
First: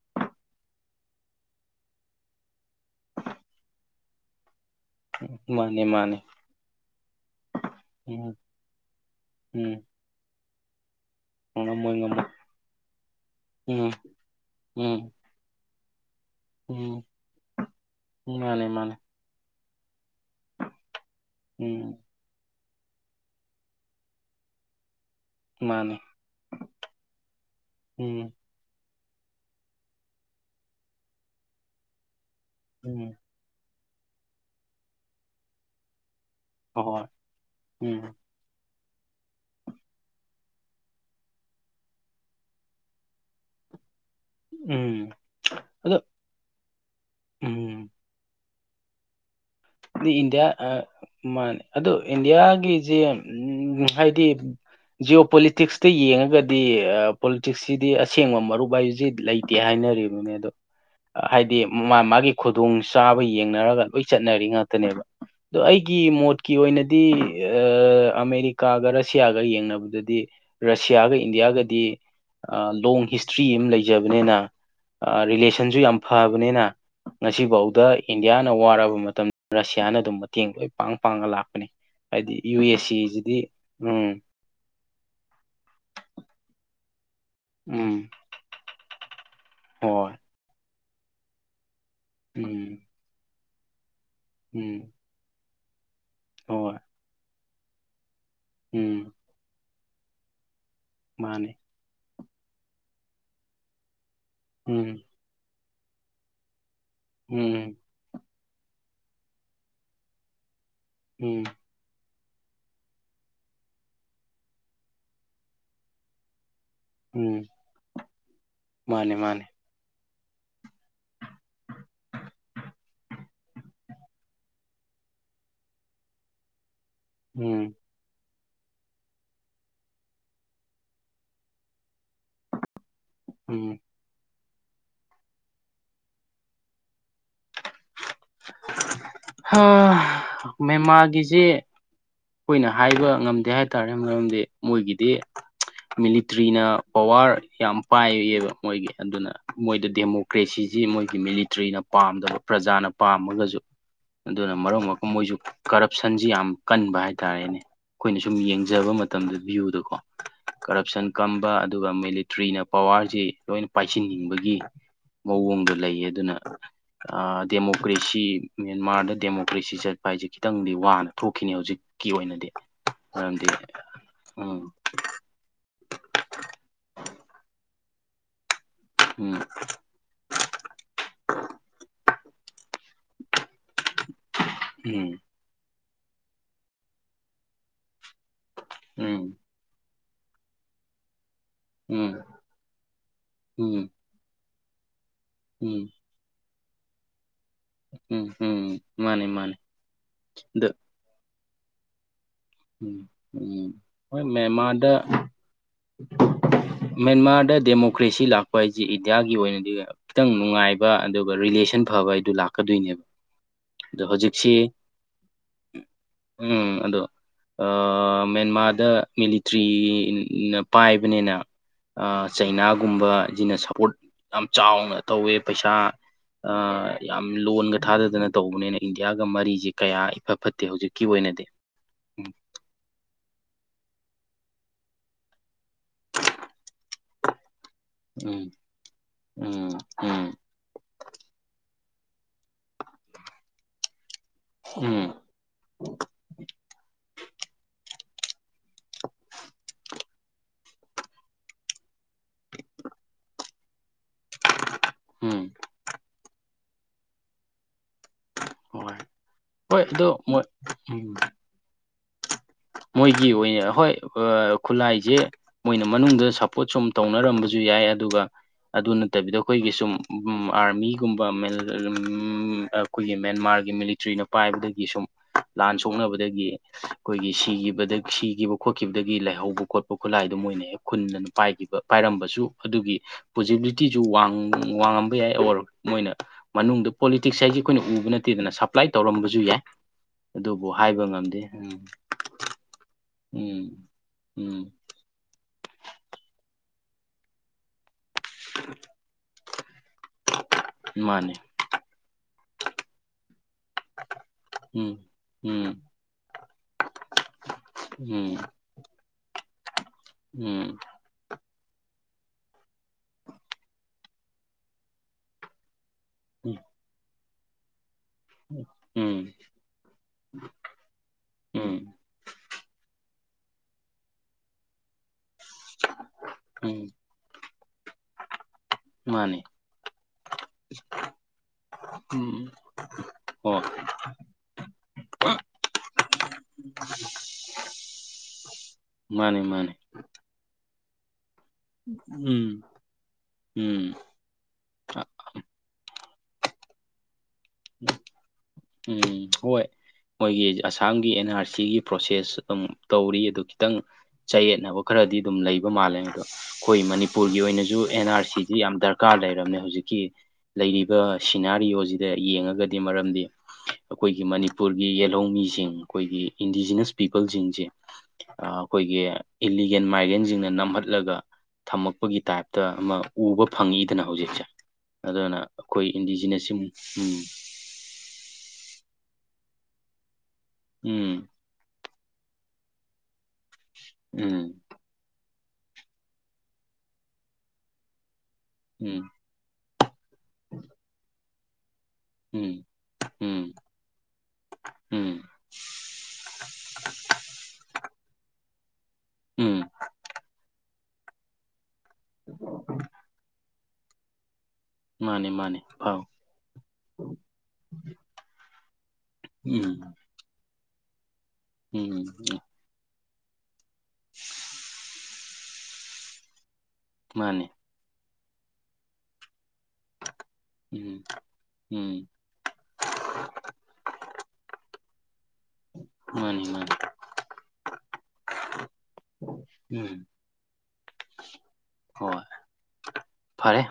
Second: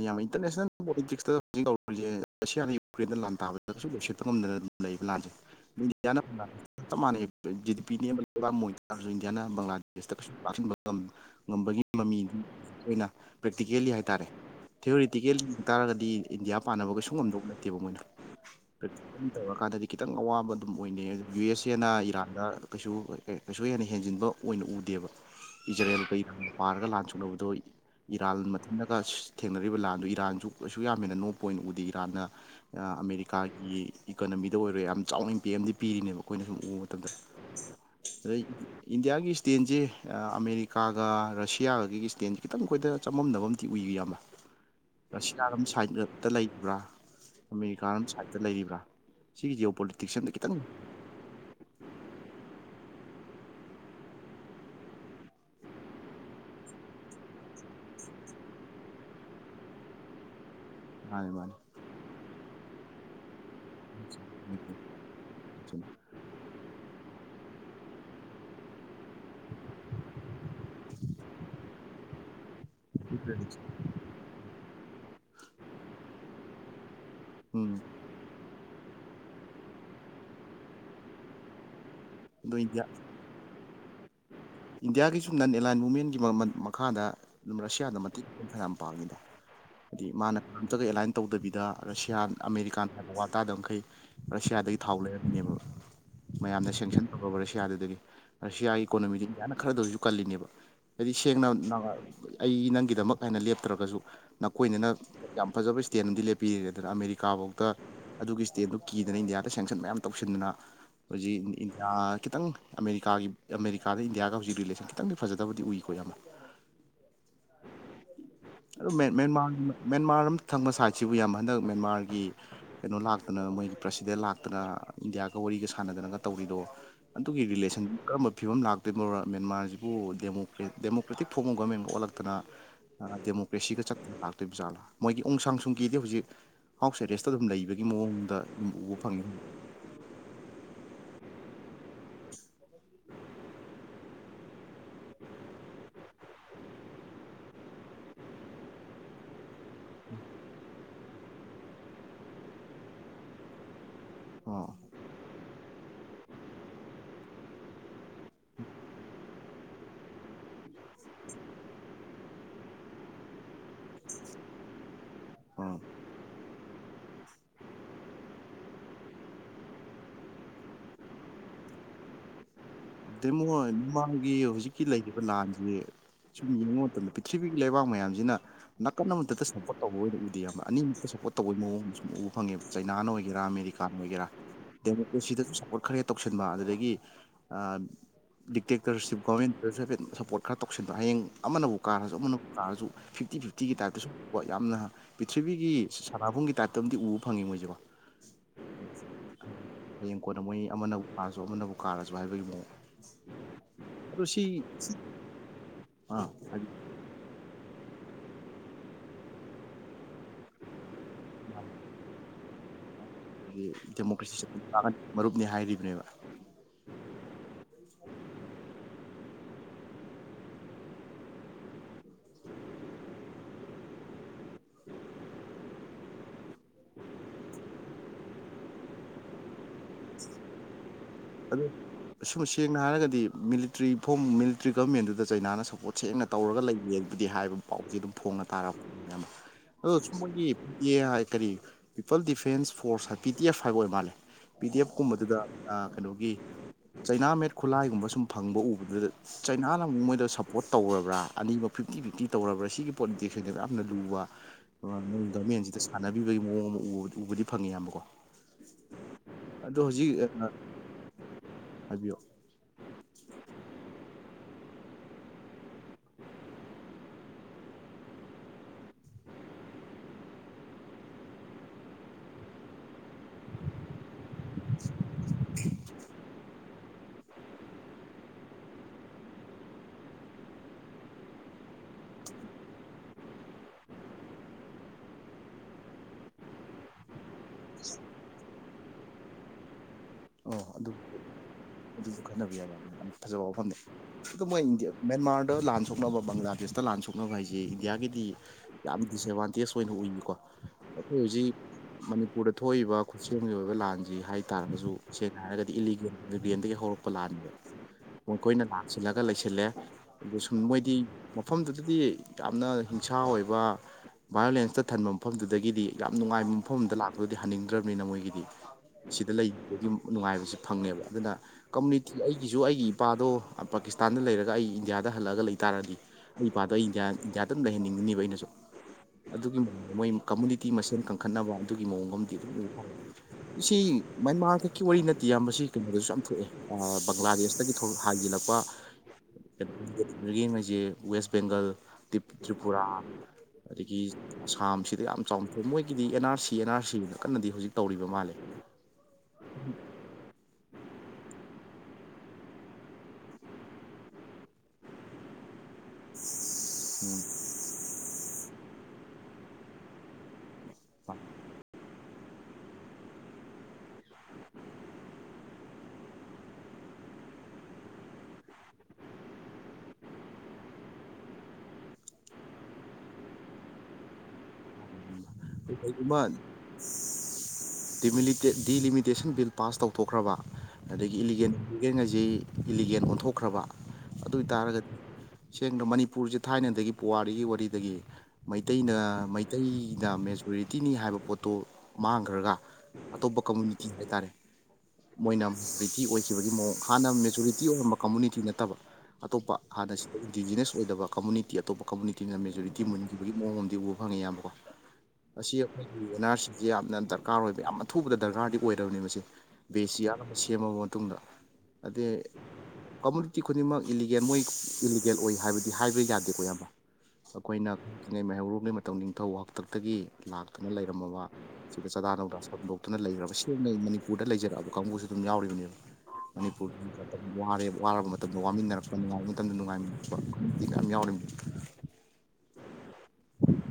ꯏꯔꯅꯦ ꯏꯟꯇꯔꯅꯦꯁꯅꯦꯜꯣꯂꯤ ꯑꯩꯈ ꯔꯁꯤꯌꯥꯅ ꯌꯨꯀ꯭ꯔꯦꯟꯗ ꯂꯥꯟ ꯇꯥꯕꯗ ꯀꯩꯁꯨ ꯂꯣꯏ ꯁꯦꯠꯄ ꯉꯝꯗꯅ ꯑꯗꯨꯝ ꯂꯩꯕ ꯂꯥꯟꯁꯦ ꯃꯥꯅꯦ ꯏꯟꯗꯤꯌꯥ ꯃꯥꯅꯦ ꯆꯞ ꯃꯥꯟꯅꯩ ꯖꯤ ꯗꯤ ꯎꯝ ꯄꯤꯕ ꯃꯣꯏ ꯏꯟꯗꯤꯌꯥ ꯎꯝ ꯕꯒ꯭ꯂꯥꯗꯦꯁꯇ ꯂꯥꯛꯁꯤꯟꯕ ꯉꯝꯕꯒꯤ ꯉꯝꯃꯣꯏ ꯉꯝꯃꯣꯏ ꯃꯃꯤꯗꯤ ꯑꯣꯏꯅ ꯎꯝ ꯄ꯭ꯔꯦꯛꯇꯤꯀꯦꯜꯂꯤ ꯍꯥꯏꯇꯥꯔꯦ ꯎꯝ ꯊꯤꯑꯣꯣꯔꯤꯇꯤꯀꯦꯜ ꯇꯥꯔꯒꯗꯤ ꯏꯟꯗꯤꯌꯥ ꯄꯥꯟꯅꯕꯒꯩ ꯎꯝ ꯁꯨꯡ ꯉꯝꯗꯣꯛ ꯅꯠꯇꯦꯕ ꯃꯣꯏꯅ ꯃꯥꯅꯦ ꯃꯥꯅꯦ ꯄ꯭ꯔꯛꯇ ꯇꯧꯔꯀꯥꯟꯗꯗꯤ ꯈꯤꯇꯪ ꯑꯋꯥꯕ ꯑꯗꯨꯝ ꯑꯣꯏꯅꯩ ꯑꯗꯨ ꯌꯨ ꯑꯦꯁ ꯑꯦꯅ ꯎꯝ ꯏꯔꯥꯟꯗ ꯀꯩꯁꯨ ꯀꯩꯁꯨ ꯍꯦꯟꯅ ꯍꯦꯟꯖꯤꯟꯕ ꯑꯣꯏꯅ ꯎꯗꯦꯕ ꯃꯥꯅꯦ ꯏꯔꯦꯜꯒ ꯄꯥꯔꯒ ꯂꯥꯟ ꯆꯣꯛꯅꯕꯗꯣ ꯎꯝ ꯏꯔꯥꯜ ꯅꯒ ꯊꯦꯡꯅꯔꯤꯕ ꯂꯥꯟꯗꯨ ꯏꯔꯥꯟꯁꯨ ꯀꯩꯁꯨ ꯌꯥꯝ ꯍꯦꯟꯅ ꯅꯣꯞꯄ ꯑꯣꯏꯅ ꯎꯗꯦ ꯏꯔꯥꯟꯅ ꯎꯝ ꯑꯃꯦꯔꯤꯀꯥꯒꯤ ꯏꯀꯅꯃꯤꯗ ꯑꯣꯏꯔꯣ ꯌꯥꯝ ꯆꯥꯎꯅ ꯏꯝꯄꯦꯛ ꯑꯃꯗꯤ ꯄꯤꯔꯤꯅꯦꯕ ꯑꯩꯈꯣꯏꯅ ꯁꯨꯝ ꯎꯕ ꯍꯣꯏ ꯃꯇꯝꯗ ꯎꯝ ꯑꯗꯩ ꯏꯟꯗꯤꯌꯥꯒꯤ ꯁ꯭ꯇꯦꯟꯁꯦ ꯑꯃꯦꯔꯤꯀꯥꯒ ꯔꯁꯤꯌꯥꯒꯒꯤ ꯁ꯭ꯇꯦꯟꯁ ꯈꯤꯇꯪ ꯑꯩꯈꯣꯏꯗ ꯆꯃꯝꯅꯕ ꯑꯝ ꯎꯏ ꯌꯥꯝꯕ ꯎꯝ ꯔꯁꯤꯌꯥꯔ ꯑꯗꯣ ꯁꯥꯏꯠꯇ ꯂꯩꯕ꯭ꯔꯥ ꯑꯃꯦꯔꯤꯀꯥ ꯎꯝ ꯁꯥꯏꯠ ꯇ ꯂꯩꯔꯤꯕ꯭ꯔꯥ ꯁꯤꯒꯤ ꯖꯤꯑꯣ ꯄꯣꯂꯤꯇꯤꯛꯁ ꯑꯝꯗ ꯏꯟꯗꯤꯌꯥ ꯈꯤꯇꯪ ꯃꯥꯅꯦ ꯑꯗꯣ ꯏꯟꯗꯤꯌꯥꯒꯤꯁꯤ ꯎꯝ ꯍꯥꯏꯗꯤ ꯖꯤꯑꯣ ꯄꯣꯂꯤꯇꯤꯛꯁꯇ ꯌꯦꯡꯉꯒꯗꯤ ꯄꯣꯂꯤꯇꯤꯛꯁꯁꯤꯗꯤ ꯑꯁꯦꯡꯕ ꯃꯔꯨꯞ ꯍꯥꯏꯖꯤ ꯂꯩꯇꯦ ꯍꯥꯏꯅꯤ ꯍꯥꯏꯅꯤ ꯑ ꯃꯥꯅꯤ ꯃꯥꯅꯤ ꯍꯥꯏꯗꯤ ꯃꯥ ꯃꯥꯒꯤ ꯈꯨꯗꯣꯡ ꯆꯕ ꯌꯦꯡꯅꯔꯒ ꯂꯣꯏ ꯆꯠꯅꯔꯤ ꯉꯥꯛꯇꯅꯦꯕ ꯑꯗꯣ ꯑꯩꯒꯤ ꯃꯣꯠꯀꯤ ꯑꯣꯏꯅꯗꯤ ꯑꯃꯦꯔꯤꯀꯥꯒꯔ ꯔꯁꯤꯌꯥꯒ ꯌꯦꯡꯅꯕꯗꯗꯤ ꯔꯁꯤꯌꯥꯒ ꯏꯟꯗꯤꯌꯥꯒꯗꯤ ꯂꯣꯡ ꯍꯤꯁꯇ꯭ꯔꯤ ꯑꯃ ꯂꯩꯖꯕꯅꯤꯅ ꯔꯤꯂꯦꯁꯟꯁꯨ ꯌꯥꯝ ꯐꯕꯅꯤꯅ ꯎꯝ ꯉꯁꯤꯐꯥꯎꯗ ꯏꯟꯗꯤꯌꯥꯅ ꯋꯥꯔꯕ ꯃꯇꯝ ꯔꯁꯤꯌꯥꯅ ꯑꯗꯨꯝ ꯃꯇꯦꯡ ꯂꯣꯏ ꯄꯥꯡ ꯄꯥꯡꯉ ꯂꯥꯛꯄꯅꯤ ꯍꯥꯏꯗꯤ ꯑꯗꯣ ꯌꯨ ꯑꯦꯁ ꯁꯤꯁꯤꯗꯤ ꯎꯝ ꯏꯟꯗꯤꯌꯥꯒꯤ ꯁꯨꯝꯅꯟ ꯑꯦꯂꯥꯏꯟ ꯃꯨꯃꯦꯟꯒꯤ ꯃꯈꯥꯗ ꯔꯁꯤꯌꯥꯗ ꯎꯝ ꯃꯇꯦꯡ ꯌꯥꯝ ꯄꯥꯡꯉꯤꯗ ꯍꯥꯏꯗꯤ ꯍꯣꯏ ꯃꯥꯅ ꯀꯝꯇꯒ ꯑꯦꯂꯥꯏꯟ ꯇꯧꯗꯕꯤꯗ ꯔꯁꯤꯌꯥꯟ ꯎꯝ ꯑꯃꯦꯔꯤꯀꯥꯅ ꯍꯥꯏꯕ ꯋꯥ ꯇꯥꯗꯕ ꯃꯈ ꯃꯈꯩ ꯔꯁꯤꯌꯥꯗꯒꯤ ꯎꯝ ꯊꯥꯎ ꯂꯩꯔꯝꯅꯦꯕ ꯃꯌꯥꯝꯅ ꯍꯣꯏ ꯁꯦꯡꯁꯟ ꯇꯧꯔꯕ ꯔꯁꯤꯌꯥꯗꯨꯗꯒꯤ ꯔꯁꯤꯌꯥꯒꯤ ꯎꯝ ꯏꯀꯣꯅꯣꯃꯤꯗꯤ ꯏꯟꯗꯤꯌꯥꯅ ꯈꯔꯗ ꯑꯣꯏꯁꯨ ꯀꯜꯂꯤꯅꯦꯕ ꯍꯥꯏꯗꯤ ꯃꯥꯅꯦ ꯁꯦꯡꯅ ꯑꯩ ꯅꯪꯒꯤꯗꯃꯛ ꯍꯥꯏꯅ ꯂꯦꯞꯇ꯭ꯔꯒꯁꯨ ꯅꯀꯣꯏꯅꯅ ꯎꯝ ꯌꯥꯝ ꯐꯖꯕ ꯏꯁꯇꯦꯠ ꯑꯃꯗꯤ ꯂꯦꯞꯄꯤꯔꯤꯦ ꯑꯗꯨꯅ ꯑꯃꯦꯔꯤꯀꯥꯐꯧꯗ ꯎꯝ ꯑꯗꯨꯒꯤ ꯏꯁ ꯑꯗꯨ ꯀꯤꯗꯅ ꯏꯟꯗꯤꯌꯥꯗ ꯁꯦꯡꯁꯟ ꯃꯌꯥꯝ ꯇꯧꯁꯤꯟꯗꯅ ꯍꯧꯖꯤꯛ ꯎꯝ ꯏꯟꯗꯤꯌꯥ ꯈꯤꯇꯪ ꯑꯃꯦꯔꯤꯀꯥꯒꯤ ꯑꯃꯦꯔꯤꯀꯥꯗ ꯏꯟꯗꯤꯌꯥꯒ ꯍꯧꯖꯤꯛ ꯔꯤꯂꯦꯁꯟ ꯈꯤꯇꯪꯗꯤ ꯐꯖꯗꯕꯗꯤ ꯎꯏꯀꯣ ꯌꯥꯝꯅ ꯎꯝ ꯑꯗꯨ ꯃ ꯃꯥꯅꯦ ꯃꯥꯅꯦ ꯃꯦꯟꯃꯥꯔ ꯃꯦꯟꯃꯥꯔ ꯊꯪꯕ ꯁꯥꯏꯠꯁꯤꯕꯨ ꯌꯥꯝ ꯍꯟꯗꯛ ꯃꯦꯟꯃꯥꯔꯒꯤ ꯀꯩꯅꯣ ꯂꯥꯛꯇꯅ ꯃꯣꯏꯒꯤ ꯄ꯭ꯔꯁꯤꯗꯦꯟ ꯂꯥꯛꯇꯅ ꯏꯟꯗꯤꯌꯥ ꯒ ꯋꯥꯔꯤꯒ ꯁꯥꯟꯅꯗꯅꯒ ꯇꯧꯔꯤꯗꯣ ꯑꯗꯨꯒꯤ ꯎꯝ ꯔꯤꯂꯦꯁꯟ ꯀꯔꯝꯕ ꯐꯤꯕꯝ ꯂꯥꯛ ꯃꯦꯟꯃꯥꯔꯁꯤꯕꯨ ꯗꯃꯀ꯭ꯔ ꯗꯦꯃꯣꯀ꯭ꯔꯦꯇꯤꯛ ꯐꯣꯡꯕ ꯒꯣꯔꯃꯦꯟꯒ ꯑꯣꯜꯂꯛꯇꯅ ꯎꯝ ꯗꯦꯃꯣꯀ꯭ꯔꯦꯁꯤꯒ ꯆꯠꯇꯅ ꯂꯥꯛꯇꯣꯏ ꯖꯥꯠꯂꯥ ꯃꯣꯏꯒꯤ ꯎꯡꯁꯥꯡ ꯁꯨꯡꯒꯤꯗꯤ ꯍꯧꯖꯤꯛ ꯍꯥꯎꯁ ꯑꯦꯔꯦꯁꯇ ꯑꯗꯨꯝ ꯂꯩꯕꯒꯤ ꯃꯑꯣꯡꯗ ꯑꯗꯨꯝ ꯎꯕ ꯐꯪꯉꯤ ꯃꯦꯝꯃꯥꯒꯤꯁꯤꯦ ꯑꯩꯈꯣꯏꯅ ꯍꯥꯏꯕ ꯉꯝꯗꯦ ꯍꯥꯏꯇꯥꯔꯦ ꯃꯔꯝꯗꯤ ꯃꯣꯏꯒꯤꯗꯤ ꯃꯤꯂꯤꯇ꯭ꯔꯤꯅ ꯄꯋꯥꯔ ꯌꯥꯝ ꯄꯥꯏꯌꯦꯕ ꯃꯣꯏꯒꯤ ꯑꯗꯨꯅ ꯃꯣꯏꯗ ꯗꯦꯃꯣꯀ꯭ꯔꯦꯁꯤꯁꯤ ꯃꯣꯏꯒꯤ ꯃꯤꯂꯤꯇ꯭ꯔꯤꯅ ꯄꯥꯝꯗꯕ ꯄ꯭ꯔꯖꯥꯅ ꯄꯥꯝꯃꯒꯁꯨ ꯑꯗꯨꯅ ꯑꯥ ꯃꯔꯝ ꯑꯣꯏꯔꯀ ꯃꯣꯏꯁꯨ ꯀꯔꯞꯁꯟꯁꯤ ꯌꯥꯝ ꯀꯟꯕ ꯍꯥꯏꯇꯥꯔꯦ ꯍꯥꯏꯇꯥꯔꯦꯅꯦ ꯑꯩꯈꯣꯏꯅ ꯁꯨꯝ ꯌꯦꯡꯖꯕ ꯃꯇꯝꯗ ꯚ꯭ꯌꯨꯗꯀꯣ ꯀꯔꯞꯁꯟ ꯀꯝꯕ ꯑꯗꯨꯒ ꯃꯤꯂꯤꯇ꯭ꯔꯤꯅ ꯄꯋꯥꯔꯁꯤ ꯂꯣꯏꯅ ꯄꯥꯏꯁꯤꯟꯅꯤꯡꯕꯒꯤ ꯃꯑꯣꯡꯗ ꯑꯥ ꯂꯩꯌꯦ ꯑꯗꯨꯅ ꯗꯦꯃꯣꯀ꯭ꯔꯦꯁꯤ ꯃꯦꯟꯃꯥꯔꯗ ꯗꯦꯃꯣꯀ꯭ꯔꯦꯁꯤ ꯆꯠꯄ ꯍꯥꯏꯁꯦ ꯈꯤꯇꯪꯗꯤ ꯋꯥꯅ ꯊꯣꯛꯈꯤꯅꯤ ꯍꯧꯖꯤꯛ ꯀ ꯑꯣꯏꯅꯗꯤ ꯗꯃꯣ ꯃꯃꯥꯡꯒꯤ ꯎꯝ ꯍꯧꯖꯤꯛꯀꯤ ꯂꯩꯔꯤꯕ ꯂꯥꯟꯁꯤ ꯄ꯭ꯔꯤꯊꯤꯕꯤ ꯌꯦꯡꯕ ꯃꯇꯝꯗ ꯄ꯭ꯔꯤꯊꯤꯕꯤꯒꯤ ꯂꯩꯕꯥꯛ ꯃꯌꯥꯝꯁꯤꯅ ꯅꯥꯀꯟ ꯑꯃꯗ ꯎꯝ ꯁꯞꯄꯣꯔꯠ ꯇꯧꯕ ꯑꯣꯏꯅ ꯎꯗꯦ ꯌꯥꯕ ꯑꯅꯤꯃꯛꯇ ꯁꯄꯣꯔꯠ ꯇꯧꯕꯒꯤ ꯃꯑꯣꯡꯗ ꯁꯨꯝ ꯎꯕ ꯐꯪꯉꯦꯕ ꯆꯩꯅꯥꯅ ꯑꯣꯏꯒꯦꯔꯥ ꯑꯃꯦꯔꯤꯀꯥ ꯑꯣꯏꯒꯦꯥ ꯎꯝ ꯗꯦꯃꯣꯀ꯭ꯔꯦꯁꯤꯗꯁꯨ ꯁꯄꯣꯔꯠ ꯈꯔꯦ ꯇꯧꯁꯤꯟꯕ ꯑꯗꯨꯗꯒꯤ ꯗꯤꯛꯇꯦꯛꯇꯔꯁꯤꯞ ꯎꯝ ꯒꯣꯔꯃꯦꯟꯗꯁꯨ ꯍꯥꯏꯐꯦꯠ ꯁꯞꯄꯣꯔꯠ ꯈꯔ ꯇꯧꯁꯤꯟꯗꯣ ꯍꯌꯦꯡ ꯑꯃꯅꯕꯨ ꯀꯥꯔꯁꯨ ꯎꯝ ꯑꯃꯅꯕꯨ ꯀꯥꯔꯁꯨ ꯐꯤꯐꯇꯤ ꯐꯤꯐꯇꯤꯒꯤ ꯎꯝ ꯇꯥꯏꯞꯇꯁꯨ ꯌꯥꯝꯅ ꯄ꯭ꯔꯤꯊꯤꯕꯤꯒꯤ ꯎꯝ ꯁꯥꯟꯅꯥꯅꯕꯨꯡꯒꯤ ꯇꯥꯏꯞꯇ ꯑꯃꯗꯤ ꯎ ꯐꯪꯉꯤ ꯃꯣꯏꯁꯦꯀꯣ ꯎꯝ ꯎꯝ ꯃꯥꯅꯦ ꯃꯥꯅꯦ ꯍꯌꯦꯡ ꯀꯣꯟꯅ ꯃꯣꯏ ꯑꯗ ꯑꯃꯅꯕꯨ ꯀꯥꯔꯁꯨ ꯑꯃꯅꯕꯨ ꯀꯥꯔꯁꯨ ꯍꯥꯏꯕꯒꯤ ꯃꯑꯣꯡ ꯎꯝ ꯎꯝ ꯍꯣꯏ ꯑꯗꯣ ꯁꯤ ꯃꯦꯟꯃꯥꯗ ꯑꯥ ꯍꯥꯏꯕꯤꯌꯨ ꯃꯦꯟꯃꯥꯔꯗ ꯗꯦꯃꯣꯀ ꯃꯃꯣꯀ꯭ꯔꯦꯁꯤ ꯂꯥꯛꯄ ꯍꯥꯏꯁꯤ ꯏꯟꯗꯤꯌꯥꯒꯤ ꯑꯣꯏꯅꯗꯤ ꯈꯤꯇꯪ ꯅꯨꯡꯉꯥꯏꯕ ꯑꯗꯨꯒ ꯔꯤꯂꯦꯁꯟ ꯐꯕ ꯍꯥꯏꯗꯨ ꯂꯥꯛꯀꯗꯣꯏꯅꯦꯕ ꯗꯤ ꯑꯗꯣ ꯗꯦꯃꯣꯀ꯭ꯔꯦꯁꯤ ꯆ ꯍꯧꯖꯤꯛꯁꯤ ꯆꯥ ꯃꯔꯨꯞꯅꯤ ꯍꯥꯏꯔꯤꯕꯅꯦꯕ ꯎꯝ ꯑꯗꯣ ꯃꯦꯟꯃꯥꯔꯗ ꯃꯤꯂꯤꯇ꯭ꯔꯤ ꯄꯥꯏꯕꯅꯤꯅ ꯆꯩꯅꯥꯒꯨꯝꯕꯕꯁꯤꯅ ꯁꯞꯄꯣꯔꯠ ꯌꯥꯝ ꯆꯥꯎꯅ ꯇꯧꯋꯦ ꯄꯩꯁꯥ ꯌꯥꯝ ꯂꯣꯟꯒ ꯊꯥꯗꯗꯅ ꯇꯧꯕꯅꯤꯅ ꯏꯟꯗꯤꯌꯥꯒ ꯃꯔꯤꯁꯦ ꯀꯌꯥ ꯏꯐꯠ ꯐꯠꯇꯦ ꯍꯧꯖꯤꯛꯀꯤ ꯑꯣꯏꯅ ꯑ ꯑꯨꯝ ꯁꯦꯡꯅ ꯍꯥꯏꯔꯒꯗꯤ ꯃꯤꯂꯤꯇ꯭ꯔꯤ ꯐꯣꯝꯂꯤ ꯇ꯭ꯔꯤ ꯒꯔꯃꯦꯟꯗꯨꯗ ꯆꯩꯅꯥꯅ ꯁꯞꯄꯣꯔꯠ ꯁꯦꯡꯅ ꯇꯧꯔ ꯂꯩꯒꯦ ꯍꯥꯏꯕꯨꯗꯤ ꯍꯥꯏꯕ ꯄꯥꯎꯁ ꯑꯗꯨꯝ ꯐꯣꯡꯅ ꯎꯝ ꯇꯥꯔ ꯑꯃ ꯎꯝ ꯑꯣ ꯁꯨꯝ ꯎꯝ ꯃꯣꯏꯒꯤ ꯀꯔꯤ ꯐꯦꯜ defence force P T F ꯍꯥꯏꯕ ꯑꯣꯏ ꯃꯥꯜꯂꯦ ꯄꯤ ꯤ ꯎꯝ ꯑꯦꯐ ꯎꯝ ꯀꯨꯝꯕꯗꯨꯗ ꯀꯩꯅꯣꯒꯤ ꯆꯩꯅꯥ ꯃꯦꯠ ꯈꯨꯠꯂꯥꯏꯒꯨꯝꯕ ꯁꯨꯝ ꯐꯪꯕ ꯎꯕꯗꯨꯗ ꯆꯩꯅꯥꯅ ꯑꯃꯨꯛ ꯃꯣꯏꯗ ꯁꯞꯄꯣꯔꯠ ꯇꯧꯔꯕ꯭ꯔꯥ ꯑꯅꯤꯃꯛ ꯐꯤꯞꯇꯤ ꯤ ꯇꯧꯔꯕ꯭ꯔ ꯁꯤꯒꯤ ꯄꯣꯠꯠꯇꯗꯤꯦꯦꯡꯅꯗ ꯂꯨꯕ ꯎꯝ ꯒꯃꯦꯟꯁꯤꯗ ꯁꯥꯟꯅꯕꯤꯕꯒꯤ ꯃꯑꯣꯡ ꯑꯃ ꯎꯕꯗꯤ ꯐꯪꯉꯦ ꯍꯥꯏꯕꯀꯣ ꯍꯣꯏ ꯍꯣꯏ ꯑꯗꯨ ꯍꯧꯖꯤꯛ ꯃꯣꯏ ꯎꯝ ꯍꯥꯏꯕꯤꯌꯣ ꯃꯣꯏꯒꯤ ꯑꯣꯏꯅ ꯍꯣꯏ ꯈꯨꯠꯂꯥꯏꯁꯦ ꯃꯣꯏꯅ ꯃꯅꯨꯡꯗ ꯁꯄꯣꯔꯠ ꯁꯨꯝ ꯇꯧꯅꯔꯝꯕꯁꯨ ꯌꯥꯏ ꯑꯗꯨꯒ ꯑꯗꯨ ꯅꯠꯇꯕꯤꯗ ꯑꯩꯈꯣꯏꯒꯤ ꯁꯨꯝ ꯑꯥꯔꯃꯤꯒꯨꯝꯕ ꯑꯩꯈꯣꯏꯒꯤ ꯃꯦꯟꯃꯥꯔ ꯃꯤꯂꯤꯇ꯭ꯔꯤꯅ ꯄꯥꯏꯕꯗꯒꯤ ꯁꯨꯝ ꯂꯥꯟ ꯁꯣꯛꯅꯕꯗꯒꯤ ꯑꯩꯈꯣꯏꯒꯤ ꯁꯤ ꯁꯤꯈꯤꯕ ꯈꯣꯠꯈꯤꯕꯗꯒꯤ ꯂꯩꯥꯏꯍꯧꯕ ꯈꯣꯠꯄ ꯈꯨꯠꯂꯥꯏꯗꯣ ꯃꯣꯏꯅ ꯍꯦꯛ ꯈꯨꯟꯗꯅ ꯄꯥꯏꯈꯤꯕ ꯄꯥꯏꯔꯝꯕꯁꯨ ꯁꯨ ꯑꯗꯨꯒꯤ ꯄꯣꯖꯤꯕꯤꯂꯤꯇꯤꯁꯨ ꯋꯥꯡ ꯋꯥꯡ ꯉꯝꯕ ꯌꯥꯏ ꯑꯣꯔ ꯃꯣꯏꯅ ꯃꯅꯨꯡꯗ ꯄꯣꯂꯤꯇꯤꯛꯁ ꯁꯥꯏꯁꯦ ꯑꯩꯈꯣꯏꯅ ꯎꯕ ꯅꯠꯇꯦꯗꯅ ꯁꯞꯄ꯭ꯂꯥꯏ ꯇꯧꯔꯝꯕꯁꯨ ꯌꯥꯏ ꯑꯗꯨꯕꯨ ꯑꯣ ꯑꯗꯨ ꯍꯥꯏꯕ ꯉꯝꯗꯦ ꯎꯝ ꯑꯗꯨꯁꯨ ꯈꯟꯅꯕ ꯌꯥꯕ ꯐꯖꯕ ꯎꯝ ꯋꯥꯐꯝꯅꯦ ꯑꯗꯨ ꯎꯝ ꯃꯣꯏ ꯏꯟꯗꯤ ꯃꯦꯟꯃꯥꯔꯗ ꯂꯥꯟ ꯁꯣꯛꯅꯕ ꯕꯪꯒ꯭ꯂꯥꯗꯦꯁꯇ ꯂꯥꯟ ꯁꯣꯛꯅꯕ ꯍꯥꯏꯁꯦ ꯏꯟꯗꯤꯌꯥꯒꯤꯗꯤ ꯌꯥꯝ ꯗꯤꯁꯑꯦꯠꯕꯥꯟꯇꯦꯖ ꯑꯣꯏꯅ ꯎꯏꯀꯣ ꯑꯩꯈꯣꯏ ꯃꯥꯅꯦ ꯍꯧꯖꯤꯛ ꯃꯅꯤꯄꯨ꯭ꯔꯗ ꯊꯣꯛꯏꯕ ꯐꯦꯝꯒꯤ ꯑꯣꯏꯕ ꯂꯥꯟꯁꯤ ꯍꯥꯏꯇꯥꯥꯔꯒꯁꯨ ꯎꯝ ꯁꯦꯡꯅ ꯍꯥꯏꯔꯒꯗꯤ ꯎꯝ ꯏꯜꯂꯤꯒꯦꯜ ꯕꯦꯟꯗꯒꯤ ꯍꯧꯔꯛꯄ ꯂꯥꯟꯅꯦꯕ ꯎꯝ ꯃꯈꯣꯏꯅ ꯂꯥꯛꯁꯤꯜꯂꯒ ꯂꯩꯁꯤꯜꯂꯦ ꯑꯗꯨ ꯁꯨꯝ ꯎꯝ ꯃꯣꯏꯗꯤ ꯃꯐꯝꯗꯨꯗꯗꯤ ꯌꯥꯝꯅ ꯍꯤꯡꯁꯥ ꯑꯣꯏꯕ ꯚꯥꯏꯌꯣꯂꯦꯟꯁꯇ ꯊꯟꯕ ꯃꯐꯝꯗꯨꯗꯒꯤꯗꯤ ꯌꯥꯝ ꯅꯨꯡꯉꯥꯏꯕ ꯃꯐꯝ ꯑꯃꯗ ꯂꯥꯛꯄꯗꯨꯗꯤ ꯍꯟꯅꯤꯡꯗ꯭ꯔꯕꯅꯤꯅ ꯃꯣꯏꯒꯤꯗꯤ ꯎꯝ ꯎꯝ ꯁꯤꯗ ꯂꯩꯕꯒꯤ ꯅꯨꯡꯉꯥꯏꯕꯁꯤ ꯐꯪꯉꯦꯕ ꯑꯗꯨꯅ ꯎꯝ ꯀꯝꯃꯨꯅꯤꯇꯤ ꯑꯩꯒꯤꯁꯨ ꯑꯩꯒꯤ ꯏꯄꯥꯗꯣ ꯄꯥꯀꯤꯁꯇꯥꯟꯗ ꯂꯩꯔꯒ ꯑꯩ ꯏꯟꯗꯤꯌꯥꯗ ꯍꯜꯂꯛꯒ ꯂꯩꯇꯥꯥꯔꯗꯤ ꯑꯩ ꯏꯄꯥꯗꯣ ꯑꯩ ꯎꯝ ꯏꯟꯗꯤꯌꯥ ꯏꯟꯗꯤꯌꯥ ꯑꯗꯨꯝ ꯂꯩꯍꯟꯅꯤꯡꯉꯤꯅꯤꯕ ꯑꯩꯅꯁꯨ ꯃꯥꯅꯦ ꯑꯗꯨꯒꯤ ꯃꯣꯏ ꯀꯝꯃꯨꯅꯤꯇꯤ ꯃꯁꯦꯟ ꯀꯟꯈꯠꯅꯕ ꯑꯗꯨꯒꯤ ꯃꯑꯣꯡ ꯑꯃꯗꯤ ꯑꯗꯨ ꯎꯝ ꯍꯣꯏ ꯁꯤ ꯃꯦꯟꯃꯥ꯭ꯔ ꯈꯛꯀꯤ ꯋꯥꯔꯤ ꯅꯠꯇꯦ ꯏꯌꯥꯝꯕꯁꯤ ꯀꯩꯅꯣꯗꯁꯨ ꯌꯥꯝ ꯊꯣꯛꯑꯦ ꯕꯪꯒ꯭ꯂꯥꯗꯦꯁꯇꯒꯤ ꯍꯥꯡꯖꯤꯜꯂꯛꯄ ꯃꯥꯅꯦ ꯃꯥꯅꯦ ꯀꯩꯅꯗꯒꯤ ꯃꯣꯏꯁꯦ west Bengal um Tripura um ꯑꯗꯒꯤ ꯑꯁꯥꯝ ꯁꯤꯗ ꯌꯥꯝ ꯆꯥꯎꯅ ꯊ‌ꯣꯛ ꯃꯣꯏꯒꯤ ꯗꯤ N R C N R ꯁꯤꯗꯅ ꯎꯝ ꯍꯣꯏ ꯃꯣꯏꯒꯤ ꯑꯁꯥꯝꯒꯤ ꯑꯦꯟ ꯑꯥꯔ ꯁꯤꯒꯤ ꯄ꯭ꯔꯣꯁꯦꯁ ꯑꯗꯨꯝ ꯇꯧꯔꯤ ꯑꯗꯨ ꯈꯤꯇꯪ ꯆꯌꯦꯠꯅꯕ ꯈꯔꯗꯤ ꯑꯗꯨꯝ ꯂꯩꯕ ꯃꯥꯜꯂꯦ ꯑꯗꯣ ꯑꯩꯈꯣꯏ ꯎꯝ ꯃꯅꯤꯄꯨ꯭ꯔꯒꯤ ꯑꯣꯏꯅꯁꯨ ꯑꯦꯟ ꯑꯥꯔ ꯁꯤꯗꯤ ꯌꯥꯝ ꯗ꯭ꯔꯀꯥ꯭ꯔ ꯂꯩꯔꯕꯅꯦ ꯍꯧꯖꯤꯛꯀꯤ ꯂꯩꯔꯤꯕ ꯁꯤꯅꯥꯔꯤꯌꯑꯣꯁꯤꯗ ꯌꯦꯡꯉꯒꯗꯤ ꯃꯔꯝꯗꯤ ꯑꯩꯈꯣꯏꯒꯤ ꯃꯅꯤꯄꯨꯔꯒꯤ ꯌꯦꯜꯍꯧꯃꯤꯁꯤꯡ ꯑꯩꯈꯣꯏꯒꯤ ꯏꯟꯗꯤꯖꯤꯅꯁ ꯄꯤꯄꯜꯁꯤꯡꯁꯦ ꯑꯩꯈꯣꯏꯒꯤ ꯏꯜꯂꯤꯒꯦꯜ ꯃꯥꯏꯒ꯭ꯔꯦꯟꯁꯤꯡꯅ ꯅꯝꯍꯠꯂꯒ ꯊꯝꯃꯛꯄꯒꯤ ꯇꯥꯏꯞꯇ ꯑꯃ ꯎꯕ ꯐꯪꯉꯤꯗꯅ ꯍꯧꯖꯤꯛꯁꯦ ꯑꯗꯨꯅ ꯑꯩꯈꯣꯏ ꯀꯩꯒꯨꯝꯕ ꯏꯟꯗꯤꯖꯤꯅꯁꯝ ꯗꯤꯂꯤꯃꯤꯇꯦꯁꯟ ꯕꯤꯜ ꯄꯥꯁ ꯇꯧꯊꯣꯛꯈ꯭ꯔꯕ ꯑꯗꯒꯤ ꯎꯝ ꯏꯜꯂꯤꯒꯦꯟ ꯏꯃꯤꯒꯦꯟ ꯒꯁ‌ꯦ ꯏꯜꯂꯤꯒꯦꯟ ꯑꯣꯟꯊꯣꯛꯈ꯭ꯔꯕ ꯑꯗꯨ ꯑꯣꯏ ꯇꯔꯒꯗꯤ ꯁꯦꯡꯅ ꯃꯅꯤꯄꯨꯔꯁꯦ ꯊꯥꯏꯅꯗꯒꯤ ꯄꯨꯋꯥꯔꯤꯒꯤ ꯋꯥꯔꯤꯗꯒꯤ ꯎꯝ ꯃꯩꯇꯩꯅ ꯃꯩꯇꯩꯅ ꯃꯦꯖꯣꯔꯤꯇꯤꯅꯤ ꯍꯥꯏꯕ ꯄꯣꯠꯇꯨ ꯃꯥꯡꯈ꯭ꯔꯒ ꯎꯝ ꯎꯝ ꯑꯇꯣꯞꯄ ꯎꯝ ꯀꯝꯃꯨꯅꯤꯇꯤ ꯍꯥꯏꯇꯥꯔꯦ ꯎꯝ ꯃꯣꯏꯅ ꯃꯦꯖꯣꯔꯤꯇꯤ ꯑꯣꯏꯈꯤꯕꯒꯤ ꯃꯑꯣꯡ ꯍꯥꯟꯅ ꯃꯦꯖꯣꯔꯤꯇꯤ ꯑꯣꯏꯔꯝꯕ ꯀꯝꯃꯨꯅꯤꯇꯤ ꯅꯠꯇꯕ ꯑꯇꯣꯞꯄ ꯎꯝ ꯍꯥꯟꯅ ꯏꯟꯗꯤꯖꯤꯅꯁ ꯑꯣꯏꯗꯕ ꯀꯝꯃꯨꯅꯤꯇꯤ ꯑꯇꯣꯞꯄ ꯀꯝꯃꯨꯅꯤꯇꯤꯅ ꯃꯦꯖꯣꯔꯤꯇꯤ ꯃꯨꯟꯈꯤꯕꯒꯤ ꯃꯑꯣꯡꯗꯤ ꯎꯕꯥ ꯐꯪꯉꯤ ꯏꯌꯥꯝꯕꯀꯣ ꯃꯥꯅꯦ ꯑꯁꯤ ꯃꯥꯅꯦ ꯐꯥꯎ ꯑꯩꯈꯣꯏꯒꯤ ꯑꯦꯟ ꯑꯥꯔ ꯁꯤꯁ ꯌꯥꯝꯅ ꯗꯔꯀꯥꯔ ꯑꯣꯏꯕ ꯌꯥꯝ ꯑꯊꯨꯕꯗ ꯗꯔꯀꯥꯔꯗꯤ ꯅꯤ ꯎꯝ ꯕꯦꯁ ꯌꯥꯝ ꯁꯦꯝꯃꯕ ꯃꯇꯨꯡꯗ ꯑꯗ ꯎꯝ ꯎꯝ ꯀꯃꯨꯅꯤꯇꯤ ꯈꯨꯗꯤꯡꯃꯛ ꯏꯂꯤꯒꯦꯜ ꯃꯣꯏ ꯏꯂꯤꯒꯦꯜ ꯑꯣꯏ ꯍꯥꯏꯕꯗꯤ ꯍꯥꯏꯕ ꯌꯥꯗꯦꯀꯣ ꯑꯌꯥꯝꯕ ꯃꯥꯅꯦ ꯑꯩꯈꯣꯏꯅ ꯃꯩꯍꯧꯔꯣꯝꯒꯤ ꯃꯇꯝ ꯅꯤꯡꯊꯧ ꯋꯍꯥꯛꯇꯛꯇ ꯂꯥꯛꯇꯅ ꯎꯝ ꯂꯩꯔꯝꯃꯕ ꯁꯤꯗ ꯎꯝ ꯆꯥꯗꯥ ꯅꯧꯗꯥ ꯁꯟꯗꯣꯛꯇꯨꯅ ꯂꯩꯈ꯭ꯔꯕ ꯁꯦꯡꯅꯩ ꯃꯅꯤꯄꯨꯔꯗ ꯂꯩꯔꯛꯑꯕ ꯀꯥꯡꯕꯨꯁꯤꯗ ꯑꯗꯨꯝ ꯌꯥꯎꯔꯤꯕꯅꯦꯕ ꯃꯥꯅꯤ ꯃꯥꯅꯤ ꯃꯅꯤꯄꯨꯔ ꯋꯥꯔꯕ ꯃꯇꯝꯗ ꯋꯥꯃꯤꯟꯅꯔꯛꯄ ꯅꯨꯡꯉꯥꯏꯕ ꯃꯇꯝꯗ ꯎꯝ ꯅꯨꯡꯉꯥꯏ ꯌꯥꯎꯔꯦ ꯎꯝ ꯍꯣꯏ ꯐꯔꯦ